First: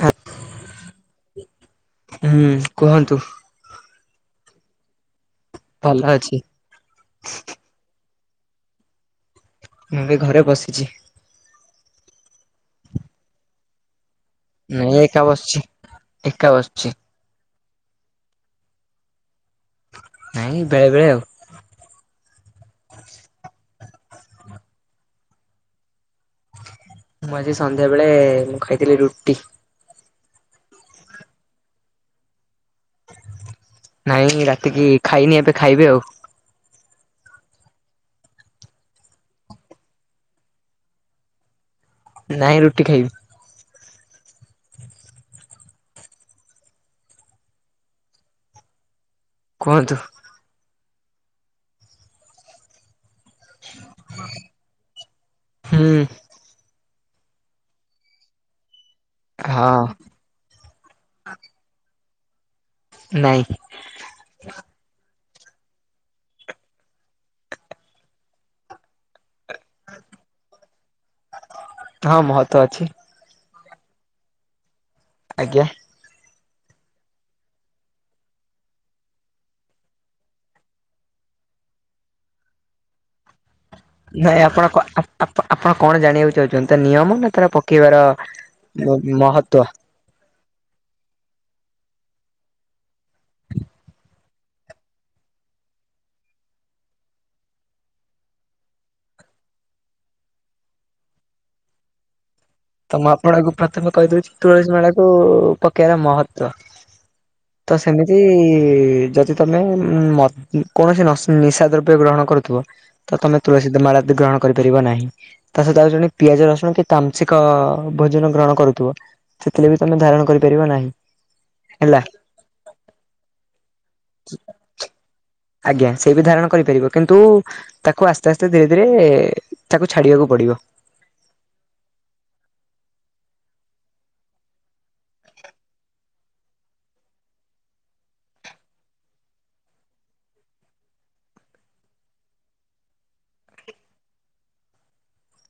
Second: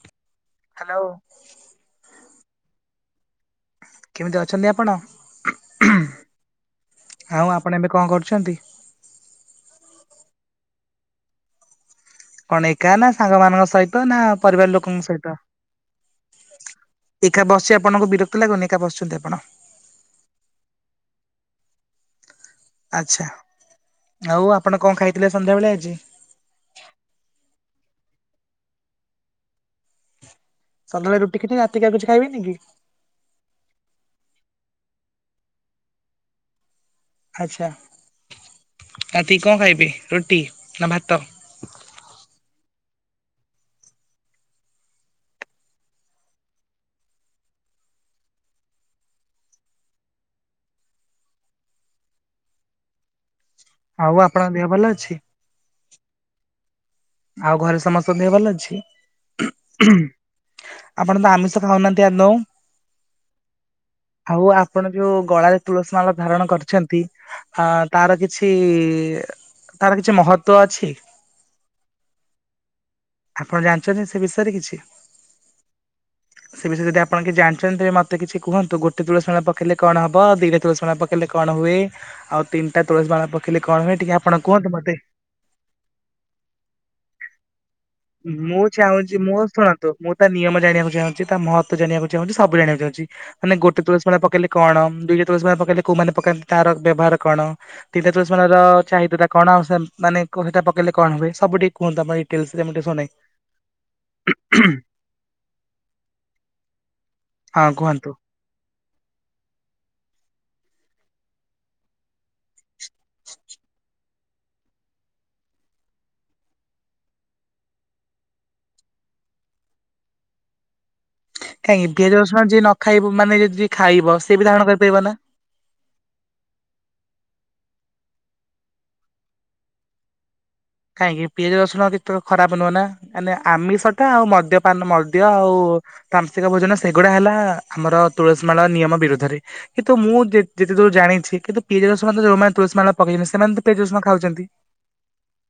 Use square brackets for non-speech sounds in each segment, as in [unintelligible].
ହା ହ୍ୟାଲୋ [inaudible] ହୁଁ କୁହନ୍ତୁ? କେମିତି ଅଛନ୍ତି ଆପଣ? ଭଲ ଅଛି। ଛନ୍ତି। ମୁଁ ଏ ଘରେ ବସିଛି। କଣ ଏକା ନା ସାଙ୍ଗମାନାନଙ୍କ ସହିତ ନା ପରିବାର ନାଇଁ ଲୋକଙ୍କ ଏକା ସହିତ? ବସଛି ଏକା ବସିଛି। ସେ ଆପଣଙ୍କୁ ବିରକ୍ତ ଲାଗେ ଏକା ବସୁଛନ୍ତି ଆପଣ? ନାଇଁ ବେଳେ ବେଳେ ଆଉ [inaudible] ଆଚ୍ଛା। ଆଉ ଆପଣ କଣ ଖାଇଥିଲେ ସନ୍ଧ୍ୟାବେେଳେ ଆଜି? ମୁଁ ଆଜି ସନ୍ଧ୍ୟାବେଳେ ମୁଁ ଖାଇଥିଲି ରୁଟି। ସନ୍ଧ୍ୟବେଳେ ରୁଟି ଖିରି ରାତି କି ଆଉ କିଛି ଖାଇବେନି କି? ନାଇଁ ରାତିକି ଖାଇନି ଏବେ ଖାଇବି ଆଉ। ଆଚ୍ଛା ରାତି କି କଣ ଖାଇବି ରୁଟି ନା ଭାତ? ନାଇଁ ରୁଟି ଖାଇବି। କୁହନ୍ତୁ? ଆଉ ଆଉପଣଙ୍କ ଦେହ ଭଲ ଅଛି? ହୁଁ ଆଉ ଘରେ ସମସ୍ତଙ୍କ ଦେହ ଭଲ ଅଛି? ହଁ ଆପଣ ତ ଆମିଷ ଖାଉନାହାନ୍ତି? [unintelligible] ନାଇଁ ଆଉ ଆପଣ ଯୋଉ ଗଳାରେ ତୁଳସୀ ମାଲ ଧାରଣ କରିଛନ୍ତି ଆ ତାର କିଛି ଇଁ ଇ ଅ ତାର କିଛି ମହତ୍ଵ ଅଛି? ହଁ ମହତ୍ଵ ଅଛି। ଆପଣ ଜାଣିଛନ୍ତି ସେ ବିଷୟରେ କିଛି? ଆଜ୍ଞା। ସେ ବିଷୟରେ ଯଦି ଆପଣ କିଛି ଜାଣିଛନ୍ତି ତେବେ ମୋତେ କିଛି କୁହନ୍ତୁ ଗୋଟେ ତୁଳସୀ ମାଳା ପକେଇଲେ କଣ ହବ ଦିଟା ତୁଳସୀ ମାଳା ପକେଇଲେ କଣ ହୁଏ ଆଉ ତିନିଟା ତୁଳସୀ ମାଳା ପ ନାଇଁ ଆପଣ କଣ ଆପ୍ ଆପ୍ ଆପ୍ ଆପଣ କଣ ଜାଣିବାକୁ ଚାହୁଁଛନ୍ତି? ତା ନିୟମ ନା ତାର ପକେଇବାର ମୁଁ ଚାହୁଁଛି ମୁଁ ମହତ୍ଵ ଶୁଣନ୍ତୁ ମୁଁ ତା ନିୟମ ଜାଣିବାକୁ ଚାହୁଁଛି ତା ମହତ୍ଵ ଜାଣିବାକୁ ମୁଁ ଚାହୁଁଛି ସବୁ ଜାଣିବାକୁ ଚାହୁଁଛି ମାନେ ଗୋଟେ ତୁଳସୀ ମାଳା ପକେଇଲେ କଣ ଦୁଇଟା ତୁଳସୀ ମାଳା ପକେଇଲେ କୋଉମାନେ ପକାନ୍ତି ତାର ବ୍ୟବହାର କଣ ତିନିଟା ତୁଳସୀ ମାଳାର ଚାହିଦା ଟା କଣ ଆଉ ମାନେ କଣ ସେଟା ପକେଇଲେ କଣ ହୁଏ? ସବୁଠିକ ମୁଁ ତା ପାଇଁ ତ ମୁଁ ଆପଣଙ୍କୁ ପ୍ରଥମେ କହିଦଉଛି ତୁଳସୀ ମେଳାକୁ ପକେଇବାର ମହତ୍ଵ ହଁ ତ କୁହନ୍ତୁ। ସେମିତି ଯଦି ତମେ ମ ଉଁ କୌଣସି ନଶ ନିଶା ଦ୍ରବ୍ୟ ଗ୍ରହଣ କରୁଥିବ। ତ ତମେ ତୁଳସୀ ତ ମାଳା ଦ ଗ୍ରହଣ କରିପାରିବ ନାହିଁ ତା ସହିତ ଆଉ ଜଣେ ପିଆଜ ରସୁଣ କି ତାମସିକ୍ ଏକ ଭୋଜନ ଗ୍ରହଣ କରୁଥିବ ସେଥିରେ ବି ତମେ ଧାରଣ କରିପାରିବ ନାହିଁ। କାହିଁକି ହେଲା ପିଆଜ ରସୁଣ ଯିଏ ନ ଖାଇବ ମାନେ ଯିଏ ଯଦି ଖାଇ ଥିବ ସେ ବି ଧାରଣ କରିପାରିବ ନା? ଆଜ୍ଞା ସେ ବି ଧାରଣ କରିପାରିବ କିନ୍ତୁ ତାକୁ ଆସ୍ତେ ଆସ୍ତେ ଧୀରେ ଧୀରେ ତାକୁ ଛାଡିବାକୁ ପଡିବ। କାହିଁକି ପିଆଜ ରସୁଣ କିଛି ତ ଖରାପ ନୁହଁ ନା, ମାନେ ଆମିଷଟା ଆଉ ମଦ୍ୟପାନ ମଦ୍ୟ ଆଉ ତାମସିକ ଭୋଜନ ସେଗୁଡା ହେଲା ଆମର ତୁଳସୀ ମାଳା ନିୟମ ବିରୁଦ୍ଧରେ କିନ୍ତୁ ମୁଁ ଯେ ଯେତେ ଦୂର ଜାଣିଛି କିନ୍ତୁ ପିଆଜ ରସୁଣ ତ ଯୋଉମାନେ ତୁଳସୀ ମାଳା ପକେଇଛନ୍ତି ସେମାନେ ତ ପିଆଜ ରସୁଣ ଖାଉଛନ୍ତି।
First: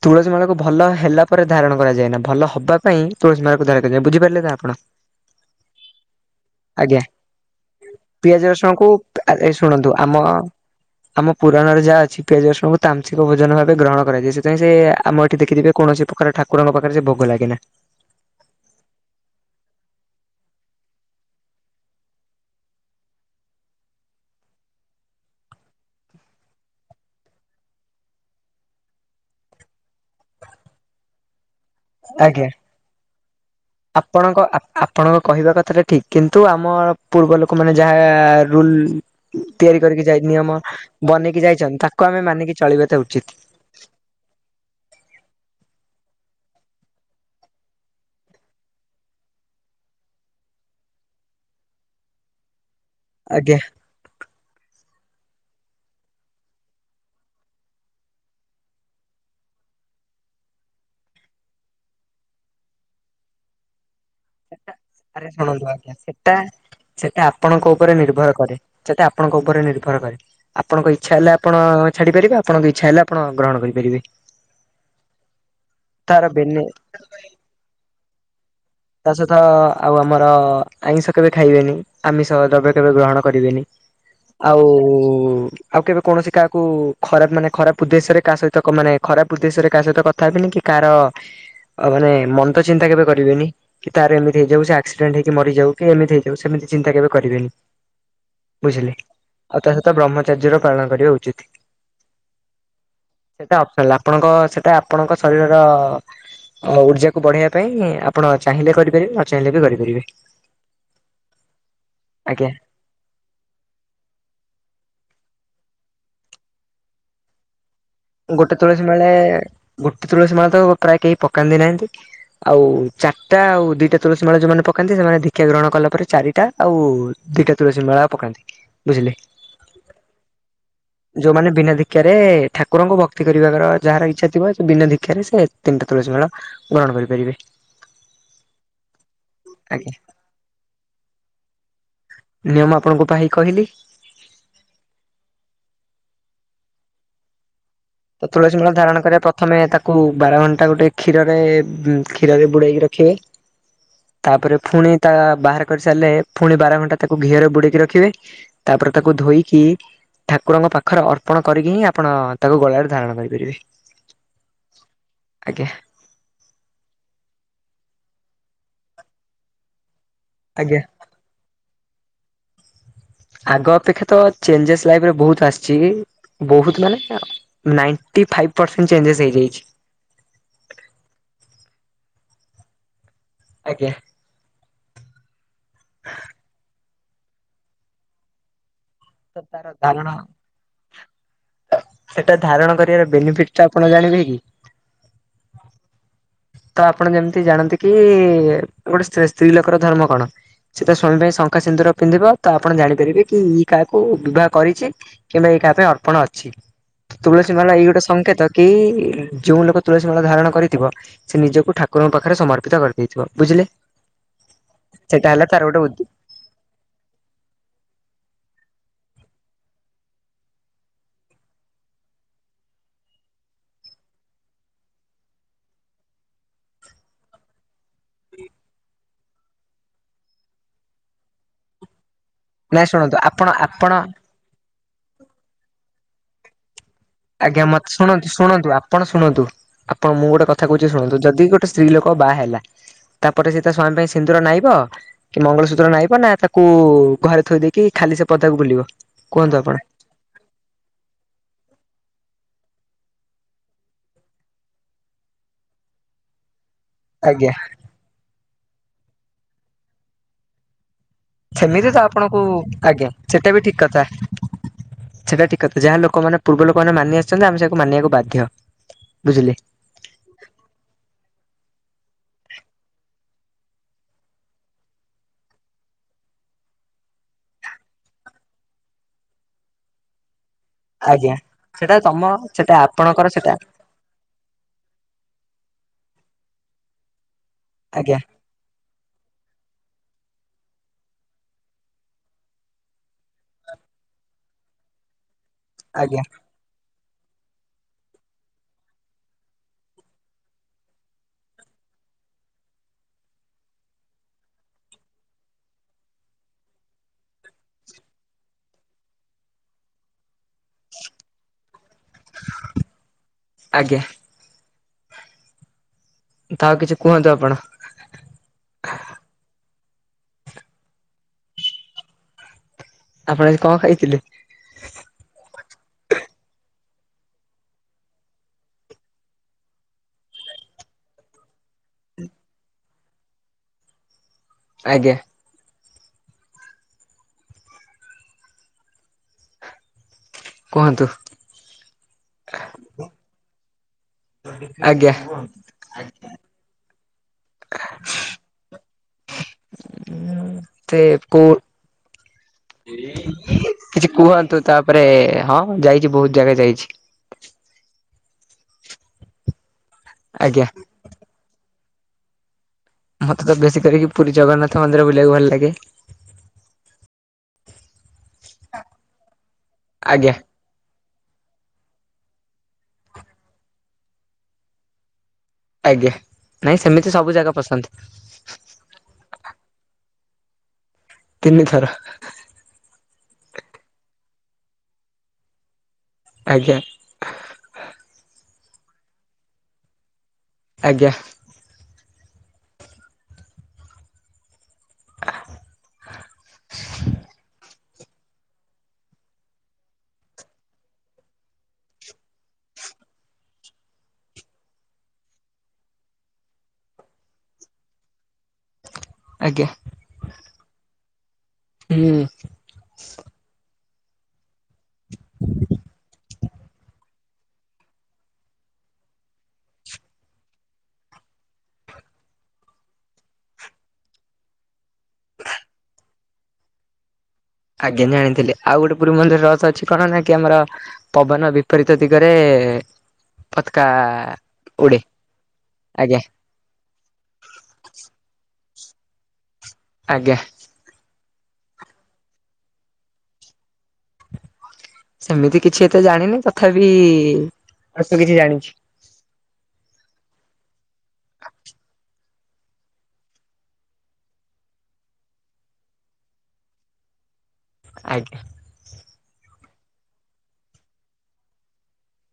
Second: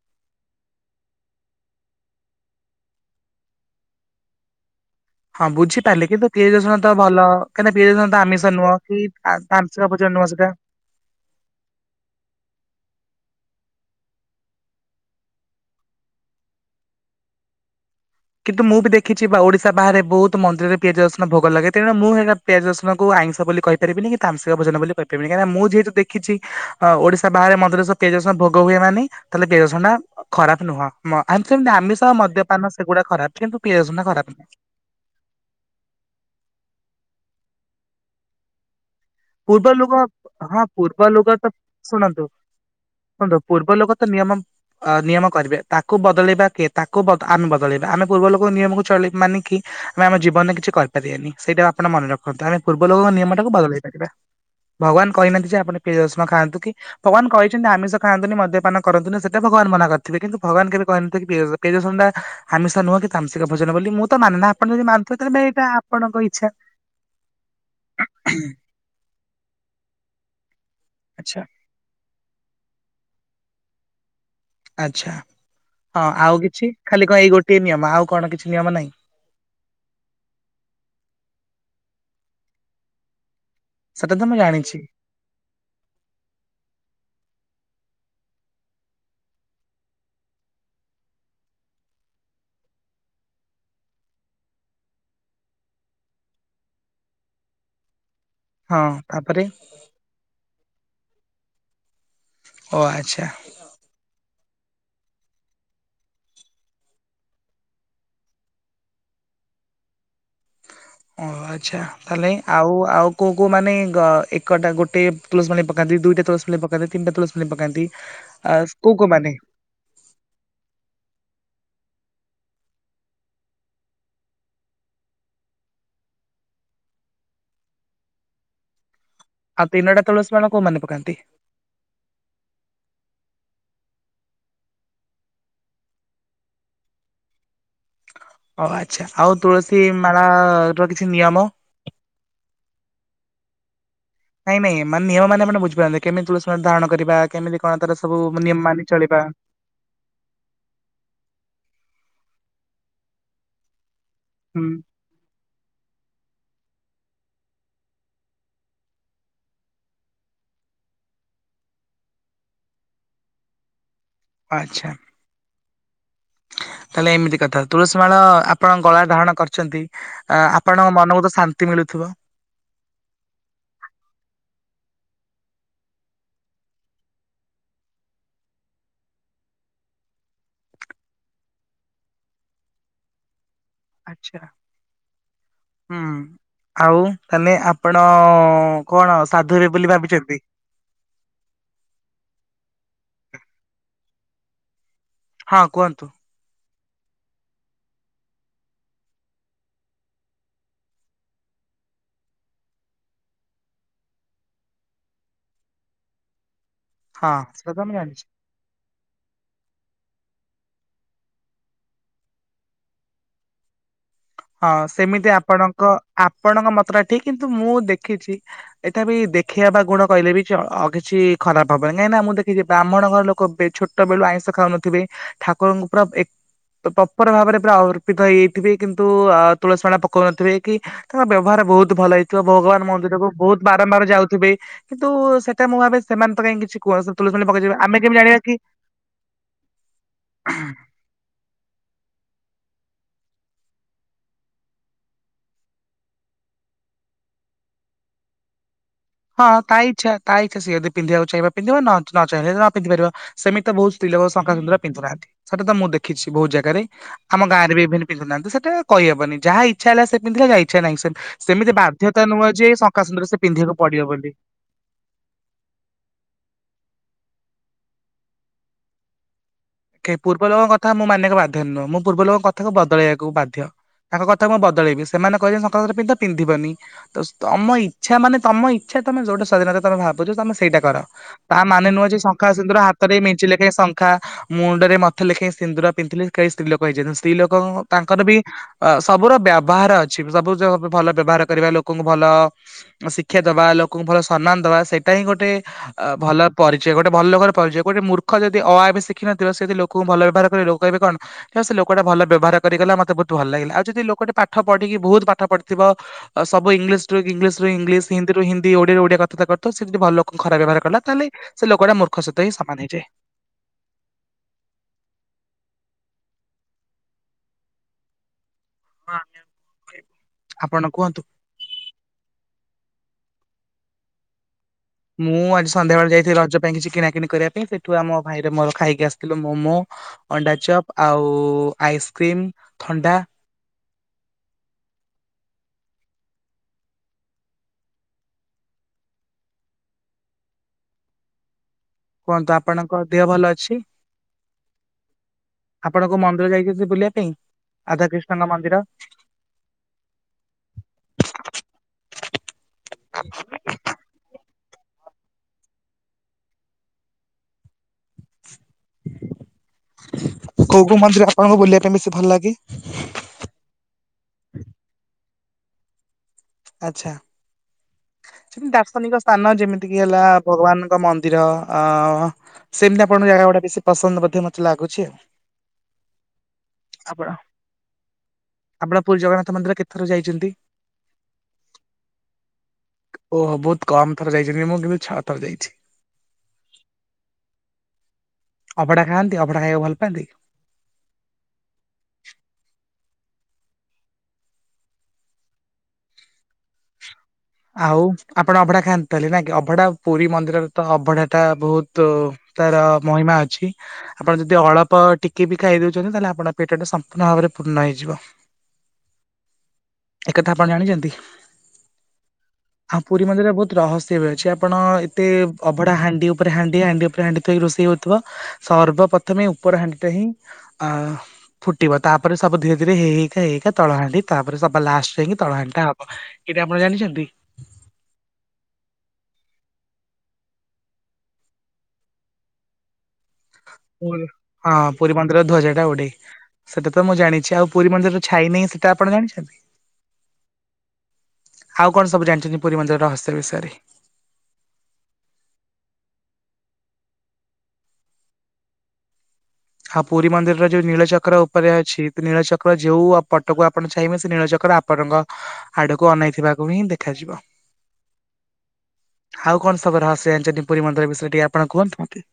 ତୁଳସୀ ମାଳାକୁ ଭଲ ହେଲା ପରେ ଧାରଣ କରାଯାଏ ନା ଭଲ ହବା ପାଇଁ ତୁଳସୀ ମାଳାକୁ ଧାରଣ କରାଯାଏ ବୁଝିପାରିଲେ ନା ଆପଣ? ହଁ ବୁଝିପାରିଲି କିନ୍ତୁ ପିଆଜ ରସୁଣ ତ ଆଜ୍ଞା ଭଲ କାହିଁକିନା ପିଆଜ ରସୁଣ ତ ଆମିଷ ପିଆଜ ନୁହଁ ରସୁଣକୁ କି ତା ଏ ତାମସିକ ଶୁଣନ୍ତୁ ଭୋଜନ ଆମ ନୁହଁ ସେଟା। ଆମ ପୁରାଣରେ ଯାହା ଅଛି ପିଆଜ ରସୁଣଙ୍କୁ ତାମସିକ ଭୋଜନ ଭାବେ [unintelligible] ଗ୍ରହଣ କରାଯାଇ ସେ ଯାଇଁ ସେ ଆମ ଏଠି ଦେଖିଥିବେ କୌଣସି ପ୍ରକାର ଠାକୁରଙ୍କ ପାଖରେ ସେ ଭୋଗ ଲାଗେ ନା। କିନ୍ତୁ ମୁଁ ବି ଦେଖିଛି ବା ଓଡିଶା ବାହାରେ ବହୁତ ମନ୍ଦିରରେ ପିଆଜ ରସୁଣ ଭୋଗ ଲାଗେ ତେଣୁ ମୁଁ ହେଇଟା ପିଆଜ ରସୁଣକୁ ଆଇଁଷ ବୋଲି କହିପାରିବିନି କି ତାମସିକ ଭୋଜନ ବୋଲି କହିପାରିବିନି କାହିଁକିନା ମୁଁ ଯେହେତୁ ଦେଖିଛି ଆ ଓଡିଶା ବାହାରେ ମନ୍ଦିର ସହ ପିଆଜ ରସୁଣ ଭୋଗ ହୁଏ ମାନେ ତାହାଲେ ପିଆଜ ରସୁଣଟା ଖରାପ ନୁହଁ ମ ଆଇ ଆମ୍ ସେମିତି ଆମିଷ ଆଉ ଆଜ୍ଞା। ମଦ୍ୟପାନ କିନ୍ତୁ ପିଆଜ ରସୁଣଟା ଖରାପ ଆପଣଙ୍କ ନୁହେଁ ଆପଣଙ୍କ କହିବା କଥା ଟା ଠିକ୍, କିନ୍ତୁ ଆମ ପୂର୍ବ ଲୋକ କୁ ମାନେ ଯାଆ ରୁଲ ପୂର୍ବ ଲୋକ, ହଁ ପୂର୍ବ ଲୋକ ବନେଇକି ତ ଯାଇଛନ୍ତି ତାକୁ ଆମେ ଶୁଣନ୍ତୁ, ମାନିକି ଚଳିବାଟା ଉଚିତ। ଶୁଣନ୍ତୁ ପୂର୍ବ ଲୋକ ତ ନିୟମ ନିୟମ କରିବେ ତାକୁ ବ ବଦଳେଇବା କିଏ? ତାକୁ ଆମେ ବଦଳେଇବା, ଆମେ ପୂର୍ବ ଲୋକ ନିୟମକୁ ଚଳେଇ ମାନି କି ଆମେ ଆମ ଜୀବନରେ କିଛି କରିପାରିବାନି, ସେଇଟା ଆପଣ ମନେ ରଖନ୍ତୁ ଆମେ ପୂର୍ବ ଲୋକଙ୍କ ନିୟମ ଟାକୁ ଆଜ୍ଞା। ବଦଳେଇ ପାରିବା। ଭଗବାନ କହିନାହାନ୍ତି ଯେ ଆପଣ ପିଆଜ ରସୁଣ ଖାଆନ୍ତୁ କି, ଭଗବାନ କହିଛନ୍ତି ଆମିଷ ଖାଆନ୍ତୁନି, ମଦ୍ୟପାନ କରନ୍ତୁନି, ସେଟା ଭଗବାନ ମନା କରିଥିବେ କିନ୍ତୁ ଭଗବାନ କେବେ କହିନହାନ୍ତି କି ପିଆଜ ରସୁଣ, ପିଆଜ ରସୁଣ ଟା ଆମିଷ ନୁହଁ କି ତାମ୍ସିକ ଭଜନ ବୋଲି ମୁଁ ତ ମାନେ ନା ଆପଣ ଯଦି ମାନୁଥିବେ ଆରେ ତାହେଲେ ଭାଇ ଏଇଟା ଶୁଣନ୍ତୁ ଆଜ୍ଞା ଆପଣଙ୍କ ସେଟା, ଇଚ୍ଛା। ସେଟା ଆପଣଙ୍କ ଉପରେ ନିର୍ଭର କରେ। ସେଟା ଆପଣଙ୍କ ଉପରେ ନିର୍ଭର କରେ। ଆପଣଙ୍କ ଇଚ୍ଛା ହେଲେ ଆଚ୍ଛା ଆପଣ ଛାଡି ପାରିବେ ଆପଣଙ୍କ ଇଚ୍ଛା ହେଲେ ଆପ ଆପଣ ଗ୍ରହଣ କରିପାରିବେ। ଆଛା ହଁ ତାର ଆଉ ବେନି କିଛି ଖାଲି କଣ ଏଇ ଗୋଟିଏ ନିୟମ ଆଉ କଣ କିଛି ନିୟମ ନାହିଁ ତା ସହିତ ଆଉ ଆମର ଆଇଁଷ କେବେ ଖାଇବେନି। ଆମିଷ ଦ୍ରବ୍ୟ କେବେ ଗ୍ରହଣ କରିବେନି। ସେଟା ତ ମୁଁ ଆଉ ଜାଣିଛି ଆଉ କେବେ କୌଣସି କାହାକୁ ଖରାପ ମାନେ ଖରାପ ଉଦ୍ଦେଶ୍ୟରେ କାହା ସହିତ ମାନେ ଖରାପ ଉଦ୍ଦେଶ୍ୟରେ କାହା ସହିତ କଥା ହେବନି କି କାହାର ମାନେ ମନ୍ଦ ଚିନ୍ତା କେବେ କରିବେନି। କି ତାର ଏମିତି ହେଇଯାଉ ସେ ଆକ୍ସିଡେଣ୍ଟ ହେଇକି ମରିଯାଉ କି ଏମିତି ହେଇଯାଉ ସେମିତି ଚିନ୍ତା କେବେ କରିବେନି। ହଁ ବୁଝିଲି ତାପରେ ଆଉ ତା ସହିତ ବ୍ରହ୍ମଚାର୍ଜ ର ପାଳନ କରିବା ଉଚିତ୍। ଓ ଆଚ୍ଛା ସେଟା ଅପେଲ ଆପଣଙ୍କ ସେ ତା ଆପଣଙ୍କ ଶରୀରର ଉର୍ଜାକୁ ବଢେଇବା ପାଇଁ ଆପଣ ଚାହିଁଲେ କରିପାରିବେ ନ ଚାହିଁଲେ ବି କରିପାରିବେ। ଓ ଆଚ୍ଛା ତାହେଲେ ଆଜ୍ଞା। ଆଉ ଆଉ କୋଉ କୋଉ ମାନେ ଏକଟା ଗୋଟେ ପ୍ଲସ ପକାନ୍ତି ଦୁଇଟା ତୁଳସୀ ମାଳ ପକାନ୍ତି ତିନଟା ତୁଲସୀ ମାଳ ପକାନ୍ତି। ଆ ଗୋଟେ ତୁଳସୀ କୋଉ ମାଳେ କୋଉ ମାନେ ଗୋଟେ ତୁଳସୀ ମାଳେ ତ ପ୍ରାୟତଃ କେତ ପକାନ୍ତି ନାହାନ୍ତି ଆଉ ଚାରଟା ଆଉ ଦିଟା ତୁଳସୀ ମାଳ ଯୋଉମାନେ ପକାନ୍ତି ସେମାନେ ଦୀକ୍ଷା ଗ୍ରହଣ କଲା ପରେ ଚାରିଟା ଆଉ ଦିଟା ତୁଳସୀ ମାଳା ପକାନ୍ତି। ବୁଝିଲେ। ଆଉ ତିନଟା ତୁଳସୀ ମାଳ କୋଉମାନେ ପକାନ୍ତି? ଯୋଉମାନେ ବିନା ଦୀକ୍ଷାରେ ଠାକୁରଙ୍କ ତୀ କରିବା ର ଯାହାର ଇଚ୍ଛା ଥିବ, ସେ ବିନା ଦୀକ୍ଷାରେ ସେଟା ତିନଟା ତୁଳସୀ ମେଳ ଗ୍ରହଣ କରିପାରିବେ। ଓ ଆଚ୍ଛା। ଆଉ ତୁଳସୀ ଆଜ୍ଞା ମାଳା ର କିଛି ନିୟମ? ନିୟମ ଆପଣଙ୍କୁ ପା [inaudible] ନାଇଁ ନାଇଁ ମାନେ ନିୟମ ମାନ ଆପଣ ବୁଝିପାରନ୍ତି କେମିତି ତୁଳସୀ ମାଳ ଧାରଣ କରିବା କେମିତି? କଣ ତାର ସବୁ ତ ତୁଳସୀ ନିୟମ ମାଳ ମାନି ଧାରଣ ଚଳିବା କରିବା, ପଥମେ ତାକୁ ବାର ଘଣ୍ଟା ଗୋଟେ କ୍ଷୀରରେ କ୍ଷୀରରେ ବୁଡେଇକି ରଖିବେ। ତାପରେ ହୁଁ। ଫୁଣି ତା ବାହାରେ କରିସାରିଲେ ଫୁଣି ବାର ଘଣ୍ଟା ତାକୁ ଘିଅରେ ବୁଡେଇକି ରଖିବେ, ତାପରେ ତାକୁ ଧୋଇକି ଠାକୁରଙ୍କ ପାଖରେ ଅର୍ପଣ କରିକି ହିଁ ଆପଣ ତାକୁ ଧାରଣ କରିପାରିବି। ଆଚ୍ଛା। ତାହେଲେ ଏମିତି କଥା ତୁଳସୀ ମାଳ ଆପଣ ଗଳା ଧାରଣ କରିଛନ୍ତି ଅ ଆଜ୍ଞା ଆପଣଙ୍କ ମନ ବହୁତ ଶା ମୁକ୍ତି ମିଳୁଥିବ। ଆଗ ଅପେକ୍ଷା ତ ଚେଞ୍ଜେସ୍ ଲାଇଫରେ ବହୁତ ଆସିଛି ବହୁତ ମାନେ ନାଇଣ୍ଟି ଫାଇ ପରସେଟ ଚେଞ୍ଜେସ ହେଇଯାଇଛି। ଆଜ୍ଞା ଆଚ୍ଛା ହୁଁ। ଆଉ ତାହେଲେ ଆପଣ କଣ ତ ସାଧୁ ହେବେ ତାର ବୋଲି ଧାରଣ ଭାବିଛନ୍ତି? ସେଇଟା ଧାରଣ କରିବାର ବେନିଫିଟ ଟା ଆପଣ ଜାଣିବେ ହଁ କୁହନ୍ତୁ। ତ ଆପଣ ଯେମିତି ଜାଣନ୍ତି କି ଗୋଟେ ସ୍ତ୍ରୀ ସ୍ତ୍ରୀ ଲୋକର ଧର୍ମ କଣ ସେ ତା ସ୍ଵାମୀ ପାଇଁ ଶଙ୍ଖା ସିନ୍ଦୁର ପିନ୍ଧିବ ତ ଆପଣ ଜାଣିପାରିବେ କି କାହାକୁ ବିବାହ କରିଛି କିମ୍ବା ଏ କାହା ପାଇଁ ଅର୍ପଣ ଅଛି। ହଁ ତୁଳସୀ ମାଳା ସେଟା ଏଇ ତ ମୁଁ ଗୋଟେ ଜାଣିଛି। ସଂଙ୍କେତ କି ଯୋଉ ଲୋକ ତୁଳସୀ ମାଳ ଧାରଣ କରିଥିବ ସେ ନିଜକୁ ଠାକୁରଙ୍କ ପାଖରେ ସମର୍ପିତ କରିଦେଇଥିବ ବୁଝିଲେ। ହଁ ସେଇଟା ସେମିତି ହେଲା ତାର ଗୋଟେ ଆପଣଙ୍କ ଉଦ୍ଦ ଆପଣଙ୍କ ମତ ଟା ଠିକ କିନ୍ତୁ ମୁଁ ଦେଖିଛି ଏଟା ବି ଦେଖେଇିବା ବା ଗୁଣ କହିଲେ ବି କିଛି ଖରାପ ହବନି କାହିଁନା ମୁଁ ଦେଖିଛି ବ୍ରାହ୍ମଣ ଘର ଲୋକ ଏ ଛୋଟ ବେଳୁ ଆଇଁଷ ଖାଉନଥିବେ ଠାକୁରଙ୍କୁ ପୁରା ପ୍ରପର ଭାବରେ ପୁରା ଅର୍ପିତ ହେଇଯାଇଥିବେ। ଯିନ୍ତୁ ତୁଳସୀ ମାଳ ପକଉନଥିବେ କି ତାଙ୍କ ବ୍ୟବହାର ବହୁତ ଭଲ ନାଇଁ ଭଗବାନ ଶୁଣନ୍ତୁ ମନ୍ଦିର କୁ ଆପଣ ବହୁତ ଆପଣ ବାରମ୍ବାର ଯାଉଥିବେ। କିନ୍ତୁ ସେଇଟା ମୁଁ ଭାବେ ସେମାନଙ୍କ ପାଇଁ ଆଜ୍ଞା ମତେ ଶୁଣନ୍ତୁ ଶୁଣନ୍ତୁ ଆପଣ ଶୁଣନ୍ତୁ ଆପଣ ମୁଁ ଗୋଟେ କଥା କହୁଛି ଶୁଣନ୍ତୁ ଯଦି ଗୋଟେ ସ୍ତ୍ରୀ ଲୋକ ବାହା ହେଲା ତାପରେ ସେ ତା ସ୍ଵାମୀ ପାଇଁ ସିନ୍ଦୁର ନାଇବ କି ମଙ୍ଗଳସୂତ୍ର ନାଇବ ନା ତାକୁ ଘରେ ଥୋଇ ଦେଇକି ଖାଲି ସେ ପଦାକୁ ବୁଲିବ? ହଁ କୁହନ୍ତୁ ତା ଆପଣ ଇଛା ତା ଇଛା ସିଏ ଯଦି ନ୍ଧିବାକୁ ଚାହିଁବ ପିନ୍ଧିବ ନ ନ ଚାହିଁଲେ ନା ପିନ୍ଧି ପାରିବ ସେମିତି ବହୁତ ସ୍ତ୍ରୀ ଲୋକ ଶଖା ସୁୁନ୍ଦୁର ପିନ୍ଧୁ ନାହାନ୍ତି ସେଇଟା ତ ମୁଁ ଦେଖିଛି ବହୁତ ଜାଗାରେ। ଆମ ଆଜ୍ଞା ଗାଁରେ ଇଭେନ୍ ପିନ୍ଧୁ ନାହାନ୍ତି ସେଟା କହିହବନି ଯା ଜାହା ଇଛା ହେଲା ସେ ପିନ୍ଧିଲା ଯା ଇଛା ନାହିଁ ସେ ସେମିତି ତ ବାଧ୍ୟତା ଆପଣଙ୍କୁ ନୁହଁ ଯେ ଶଙ୍ଖା ଆଜ୍ଞା ସିନ୍ଦୁର ସେ ସେଟା ବି ପିନ୍ଧିବାକୁ ଠିକ କଥା ପଡିବ ବୋଲି। ସେଟା ଠିକ କଥା ଯାହା ଲୋକମାନେ ପୂର୍ବ ଲୋକମାନେ ମାନି ଆସ ସେମିତି ଆମେ ସେଆକୁ ମାନିବାକୁ ବାଧ୍ୟ ବୁଝିଲେ। ପୂର୍ବ ଲୋକଙ୍କ କଥା ମୁଁ ମାନିବାକୁ ବାଧ୍ୟ ନୁହଁ ମୁଁ ପୂର୍ବ ଲୋକଙ୍କ କଥାକୁ ବଦଳେଇବାକୁ ବାଧ୍ୟ ତାଙ୍କ କଥାକୁ ମୁଁ ବଦଳେଇବି ସେମାନେ କହିଲେ ଶଙ୍ଖା ସିନ୍ଦୁର ପିନ୍ଧ ପିନ୍ଧିବନି ତ ତମ ଇଛା ମାନେ ତମ ଇଚ୍ଛା ତମେ ଯୋଉଟା ସ୍ୱାଧୀନରେ ତମେ ଭାବୁଛ ତମେ ସେ ସେଇଟା କର ଆଜ୍ଞା ତା ମାନେ ସେଟା ନୁହଁ ଯେ ତମ ଶଙ୍ଖା ସେଟା ସିନ୍ଦୁର ହାତରେ ଆପଣଙ୍କର ମେଞ୍ଚେ ସେଟା ଲେଖାଏ ଶଙ୍ଖା ରେ ମଥେ ଲେଖେ ସିନ୍ଦୁର ପିନ୍ଧିଲେ କେହି ସ୍ତ୍ରୀ ଲୋକ ହେଇଜାନ୍ତିନି। ସ୍ତ୍ରୀ ଲୋକଙ୍କ ଆଜ୍ଞା ତାଙ୍କର ବି ଅ ସବୁର ବା ବାହାରେ ଅଛି ସପୋଜ ଭଲ ବ୍ୟବହାର କରିବା ଲୋକଙ୍କୁ ଭଲ ଶିକ୍ଷା ଦବା ଲୋକଙ୍କୁ ଭଲ ସମ୍ମାନ ଦବା ସେଇଟା ହିଁ ଗୋଟେ ଆ ଆଜ୍ଞା ଭଲ ପରିଚୟ ଗୋଟେ ଭଲ ଲୋକର ପରିଚୟ ଗଟେ ମୂର୍ଖ ଯଦି ଅ ଆ ବି ସିକ ଶଖିନଥିବ ସେ ଯି ଲୋକଙ୍କୁ ଭଲ ବ୍ୟବହାର ଲୋକ କହିବେ କଣ ହେ ସେ ଲୋକଟା ଭଲ ବ୍ୟବହାର କରି କଲା ମୋତେ ବହୁତ ଭଲ ଲାଗିଲା ଆଉ ଯଦି ଲୋକଟେ ପାଠ ପଢିକି ବହୁତ ପାଠ ପଢିଥିବ ସବୁ ଇଂଲିଶ ଟୁ ଇଂଲିଶରୁ ଇଂଲିଶ ହିନ୍ଦି ରୁ ହିନ୍ଦି ଓଡିଆରେ ଓଡିଆ କଥାବାର୍ତ୍ତା କରୁଥିବ ସେ ଯଦି ଭଲ ଖରାପ ବ୍ୟବହାର କଲା ତାହେଲେ ସେ ଲୋକଟା ମୂର୍ଖ ସହିତ ହିଁ ସମାନ ହେଇଯାଏ। ଆଜ୍ଞା ତ ଆଉ କିଛି କୁହନ୍ତୁ ଆପଣ। ଆପଣ କୁହନ୍ତୁ। ଆପଣ ଆଜି କଣ ଖାଇଥିଲେ? ମୁଁ ଆଜି ସନ୍ଧ୍ୟାବେଳେ ଯାଇଥିଲି ରଜ ପାଇଁ କିଛି କିଣାକିଣି କରିବା ପାଇଁ ସେଇଠୁ ଆମ ଭାଇର ମୋର ଖାଇକି ଆସିଥିଲୁ ମୋମୋ ଅଣ୍ଡା ଚପ୍ ଆଉ ଆଇସ୍କ୍ରିମ୍ ଥଣ୍ଡା। ଆଜ୍ଞା। କୁହନ୍ତୁ। କୁହନ୍ତୁ ଆପଣଙ୍କ ଦେହ ଭଲ ଅଛି ଆଜ୍ଞା ଆପଣଙ୍କ ମନ୍ଦିର ଯାଇଥିଲେ ବୁଲିବା- ପାଇଁଁ ସେ କୋଉ କିଛି କୁହନ୍ତୁ ତାପରେ ହଁ ଯାଇଛି ବହୁତ ଜାଗା ଯାଇଛି [inaudible] ଆଜ୍ଞା କଉ କଉ ମନ୍ଦିର ଆପଣଙ୍କୁ ବୁଲିବା ପାଇଁ ବେଶି ଭଲ ଲାଗେ ମତେ ତ ବେଶୀ କରିକି ପୁରୀ ଜଗନ୍ନାଥ ମନ୍ଦିର ବୁଲିବାକୁ ଭଲ ଲାଗେ ଆଚ୍ଛା ଦାର୍ଶନିକ ସ୍ଥାନ ଯେମିତି କିି ହେଲା ଆଜ୍ଞା ଭଗବାନଙ୍କ ମନ୍ଦି ନ୍ଦିର ସେମତି ଆପଣଙ୍କ ଜାଗା ଗୁଡା ବେଶୀ ପସନ୍ଦ ବୋଧେ ମୋତେ ଲାଗୁଛି ଆଉ ଆଜ୍ଞା ନାଇଁ ସେମିତି ଆପଣ ସବୁ ଜାଗା ପସନ୍ଦ ଚୁଟି ତିନିଥର ଓହୋ ବହୁତ କମ୍ ଥର ଯାଇଛନ୍ତି ମୁଁ କିନ୍ତୁ ଛ ଥର ଯାଇଛି ଆଜ୍ଞା ଅବଡା ଖାଆନ୍ତି ଅପଢା ଖାଇବାକୁ ଭଲ ପାଆନ୍ତି ଆଜ୍ଞା ଆଉ ଆପଣ ଅଭଢା ଖାଆନ୍ତୁଲେ ନ କି ଅଭଢା ପୁରୀ ମନ୍ଦିରରେ ତ ଅଭଢା ଟା ବହୁତ ତାର ମହିମା ଅଛି ଆପଣ ଯଦି ଅଳ୍ପ ଟିକେ ବି ଖାଇଦଉଛନ୍ତି ତାହେଲେ ଆପଣ ପେଟ ଟା ସମ୍ପୂର୍ଣ୍ଣ ଭାବରେ ପୂର୍ଣ୍ଣ ହେଇଯିବ। ଆଜ୍ଞା ଏକ କଥା ଆପଣ ଜାଣିଚନ୍ତି ହୁଁ। ହଁ ପୁରୀ ମନ୍ଦିରେ ବହୁତ ରହସ୍ୟ ବି ଅଛି ଆପଣ ଏତେ ଅଭଡ଼ା ହାଣ୍ଡି ଉପ ଉପରେ ହାଣ୍ଡି ହାଣ୍ଡି ଉପରେ ହାଣ୍ଡି ଥୋଇକି ରୋଷେଇ ହଉଥିବ ସର୍ବପ୍ରଥମେ ଉପର ହାଣ୍ଡି ଟା ହିଁ ଅ ଫୁଟିବ ତାପ ସବୁ ଧୀରେ ଧୀରେ ହେଇ ହେଇ ହେଇା ତଳ ହାଣ୍ଡି ତାପରେ ସବୁ? ଲାଷ୍ଟ [unintelligible] କି ତଳ ଘଣ୍ଟା ହବ। ଏଇଟା ଆପଣ ଜାଣିଛନ୍ତି ଆଜ୍ଞା ଜାଣିଥିଲି ଆଉ ଗୋଟେ ପୁରୀ ମନ୍ଦିର ରସ ଅଛି କଣ ନା କି ଆମର ପବନ ବିପରୀତ ଦିଗରେ। ପତାକା ହଁ ଉଡେ ପୁରୀ ମନ୍ଦିରର ଧ୍ୱଜା ଟା ଗୋଟେ ଆଜ୍ଞା। ସେଇଟା ତ ମୁଁ ଜାଣିଛି ଆଉ ପୁରୀ ମନ୍ଦିର ଛାଇ ନାହିଁ ସୋ। କେତେ ଆପଣ ଜାଣିଛନ୍ତି ଆଜ୍ଞା ଆଉ କଣ ସବୁ ଜାଣିଟିନି ପୁରୀ ମନ୍ଦିରର ରହସ୍ୟ ବିଷୟରେ? ସେମିତି କିଛି ଏତେ ଜାଣିନି ତଥାପି ଅଳ୍ପ କିଛି ଜାଣିଛି। ହଁ ପୁରୀ ମନ୍ଦିରର ଯୋଉ ନୀଳଚକ୍ର ଉପରେ ଅଛି। ନୀଳଚକ୍ର ଯୋଉ ପଟକୁ ଆପଣ ଚାହିଁବେ ସେ ନୀଳଚକ୍ର ଆପଣଙ୍କ ଆଡକୁ ଅନେଇଥିବାକୁ ହିଁ ଦେଖାଯିବ। ଆଜ୍ଞା ଆଉ କଣ ସବର ରହସ୍ୟ ଜାଣିଛନ୍ତ ପୁରୀ ମନ୍ଦିର ବିଷୟରେ ଟିକେ ଆପଣ କୁହନ୍ତୁ।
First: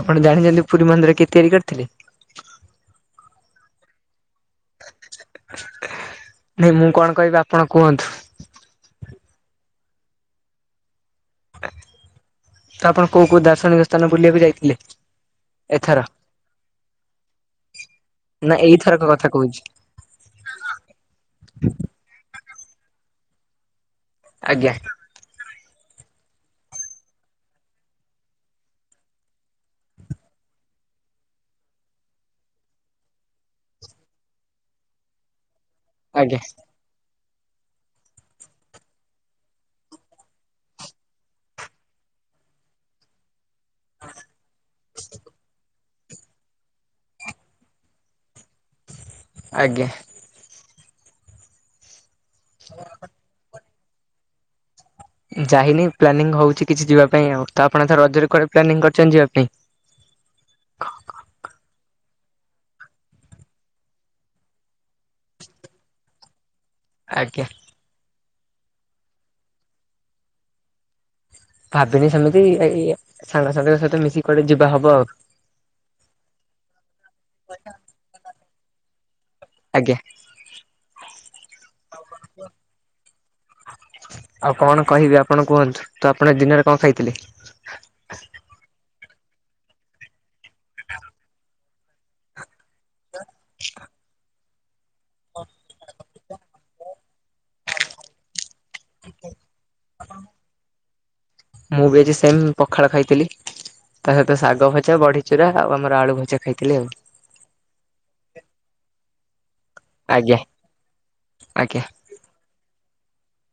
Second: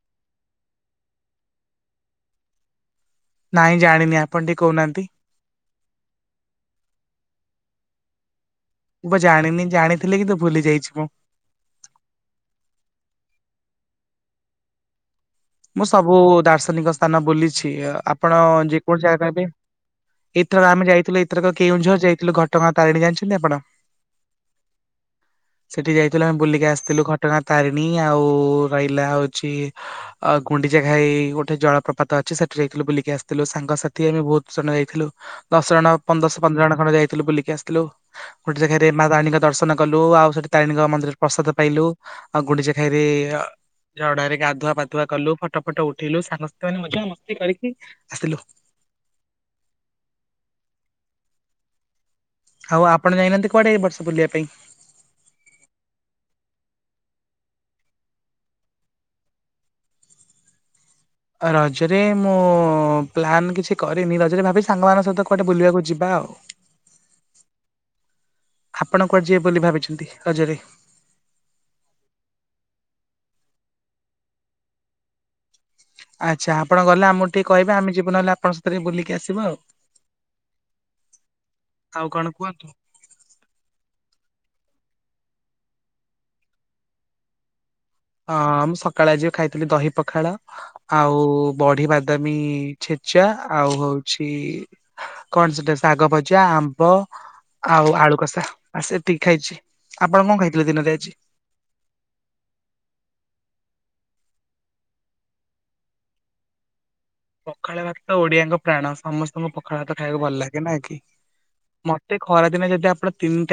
ଆପଣ ଜାଣିଛନ୍ତି ପୁରୀ ମନ୍ଦିର କିଏ ତିଆରି କରିଥିଲେ। ନାଇଁ ଜାଣିନି ଆ ନାଇଁ ମୁଁ କଣ କହିବି ଆପଣ କୁହନ୍ତୁ। ମୁଁ ଜାଣିନି ଜାଣିଥିଲେ କି ତୁ ଭୁଲି ଯାଇଛି ମୁଁ। ଆପଣ କୋଉ କୋଉ ଦାର୍ଶନିକ ସ୍ଥାନ ବୁଲିବାକୁ ଯାଇଥିଲେ। ମୁଁ ଏଥର? ସବୁ ଦାର୍ଶନିକ ସ୍ଥାନ ବୁଲିଛି ଆପଣ ନା ଏଇଥରକ ଯେକୌଣସି କଥା ଜାଗା ନବେ କହୁଛି ଏଥରକ ଆମେ ଯାଇଥିଲୁ ଏଥରକ କେଉଁଝର ଯାଇଥିଲୁ ଘଟଗାଁ ତାରିଣୀ ଯାଣିଛନ୍ତି। [unintelligible] ପଡ଼ା ଆଜ୍ଞା। ସେଠି ଯାଇଥିଲୁ ଆମେ ବୁଲିକି ଆସିଥିଲୁ ଘଟଗାଁ ତାରିଣୀ ଆଉ ରହିଲା ହଉଛି। ଆ ଗୁଣ୍ଡିଜା ଘାଇ ହେଇ ଗୋଟେ ଜଳ ପ୍ରପାତ ଅଛି ସେଠି ଯାଇଥିଲୁ ବୁଲିକି ଆସିଥିଲୁ ସାଙ୍ଗସାଥି ଆମେ ବହୁତ ଜଣେ ଯାଇଥିଲୁ। ଦଶଜଣ ଆଜ୍ଞା। ପନ୍ଦରଶହ ପନ୍ଦର ଜଣ ଖଣ୍ଡେ ଯାଇଥିଲୁ ବୁଲିକି ଆସିଲୁ ଗୋଟେ ଗୁଣ୍ଡିଚା ଘାଇରେ ମା ତାରିଣୀଙ୍କ ଦର୍ଶନ କଲୁ ଆଉ ସେଠି ତାରିଣୀଙ୍କ ମନ୍ଦିରରେ ପ୍ରସାଦ ପାଇଲୁ। ଆଉ ଗୁଣ୍ଡିଚା ଘାଇରେ ଜଡ଼ାରେ ଗାଧୁଆ ପାଧୁଆ କଲୁ ଫଟ। ଫଟ ଉଠେଇଲୁ ସାଙ୍ଗ ସହିତ ମଜା ମସ୍ତି କରିକି ଆସିଲୁ। ଆଜ୍ଞା। ହଉ ଆପଣ ଯାଇନ କୁଆଡେ ବର୍ଷ ବୁଲିବା ପାଇଁ? ଯାଇନି ପ୍ଲାନିଂ ହଉଛି କିଛି ଯିବା ପାଇଁ ଆଉ ତ ଆପଣଥର ରଜରେ କୁଆଡେ ପ୍ଲାନିଂ କରିଛନ୍ତି ଯିବା ପାଇଁ ରଜରେ ମୁଁ ପ୍ଲାନ୍ କିଛି କରିନି ରଜରେ ଭାବିଛି ସାଙ୍ଗମାନଙ୍କ ସହିତ କୁଆଡେ ବୁଲିବାକୁ ଯିବା ଆଉ। ଆଜ୍ଞା। ଆପଣ କୁଆଡେ ଯିବେ ବୋଲି ଭାବିଛନ୍ତି ରଜରେ? ଭାବିନି ସେମିତି ଏଇ ସାଙ୍ଗସାଙ୍ଗରେ ସାଥିରେ ମିଶିକି କୁଆଡେ ଯିବା ହବ ଆଉ। ଆଚ୍ଛା, ଆପଣ ଗଲେ ଆମକୁ ଟିକେ କହିବେ ଆମେ ଯିବୁ ନହେଲେ ଆପଣ ସ ଥରେ ବୁଲିକି ଆସି। ଥିବ ଆଉ। ଆଜ୍ଞା। ଆଉ କଣ କୁହନ୍ତୁ? ଆଉ କଣ କହିବି ଆପଣ କୁହନ୍ତୁ? ତ ଆପଣ ଦିନରେ କଣ ଖାଇଥିଲେ? ହଁ ଆମ ଷ୍ କାଳଆଜି ଖାଇଥିଲି ଦହି ପଖାଳ ଆଉ ବଢିବାଦାମୀ ଛେଚା ଆଉ ହଉଛି କଣ ସେଇଟା ଶାଗ ଭଜା ଆମ୍ବ ଆଉ ଆଳୁକଷା। ଆ ସେତିକି ଖାଇଛି ଆପଣ କଣ ଖାଇଥିଲେ ଦିନରେ ଆଜି? ମୁଁ ବି ଆଜି ସେମ ପଖାଳ ଖାଇଥିଲି ତା ସହିତ ଶାଗ ଭଜା ବଢିଚୁରା ଆଉ ଆମର ଆଳୁ ଭଜା ଖାଇଥିଲି ଆଉ। ପଖାଳ ଭାତ ଓଡିଆଙ୍କ ପ୍ରାଣ ସମସ୍ତଙ୍କୁ ପଖାଳ ଭାତ ଖାଇବାକୁ ଭଲ ଆଜ୍ଞା ଲାଗେ ନା କି ଆଜ୍ଞା। ମତେ ଖରାଦିନ ଯଦି ଆପ ତିନିଟା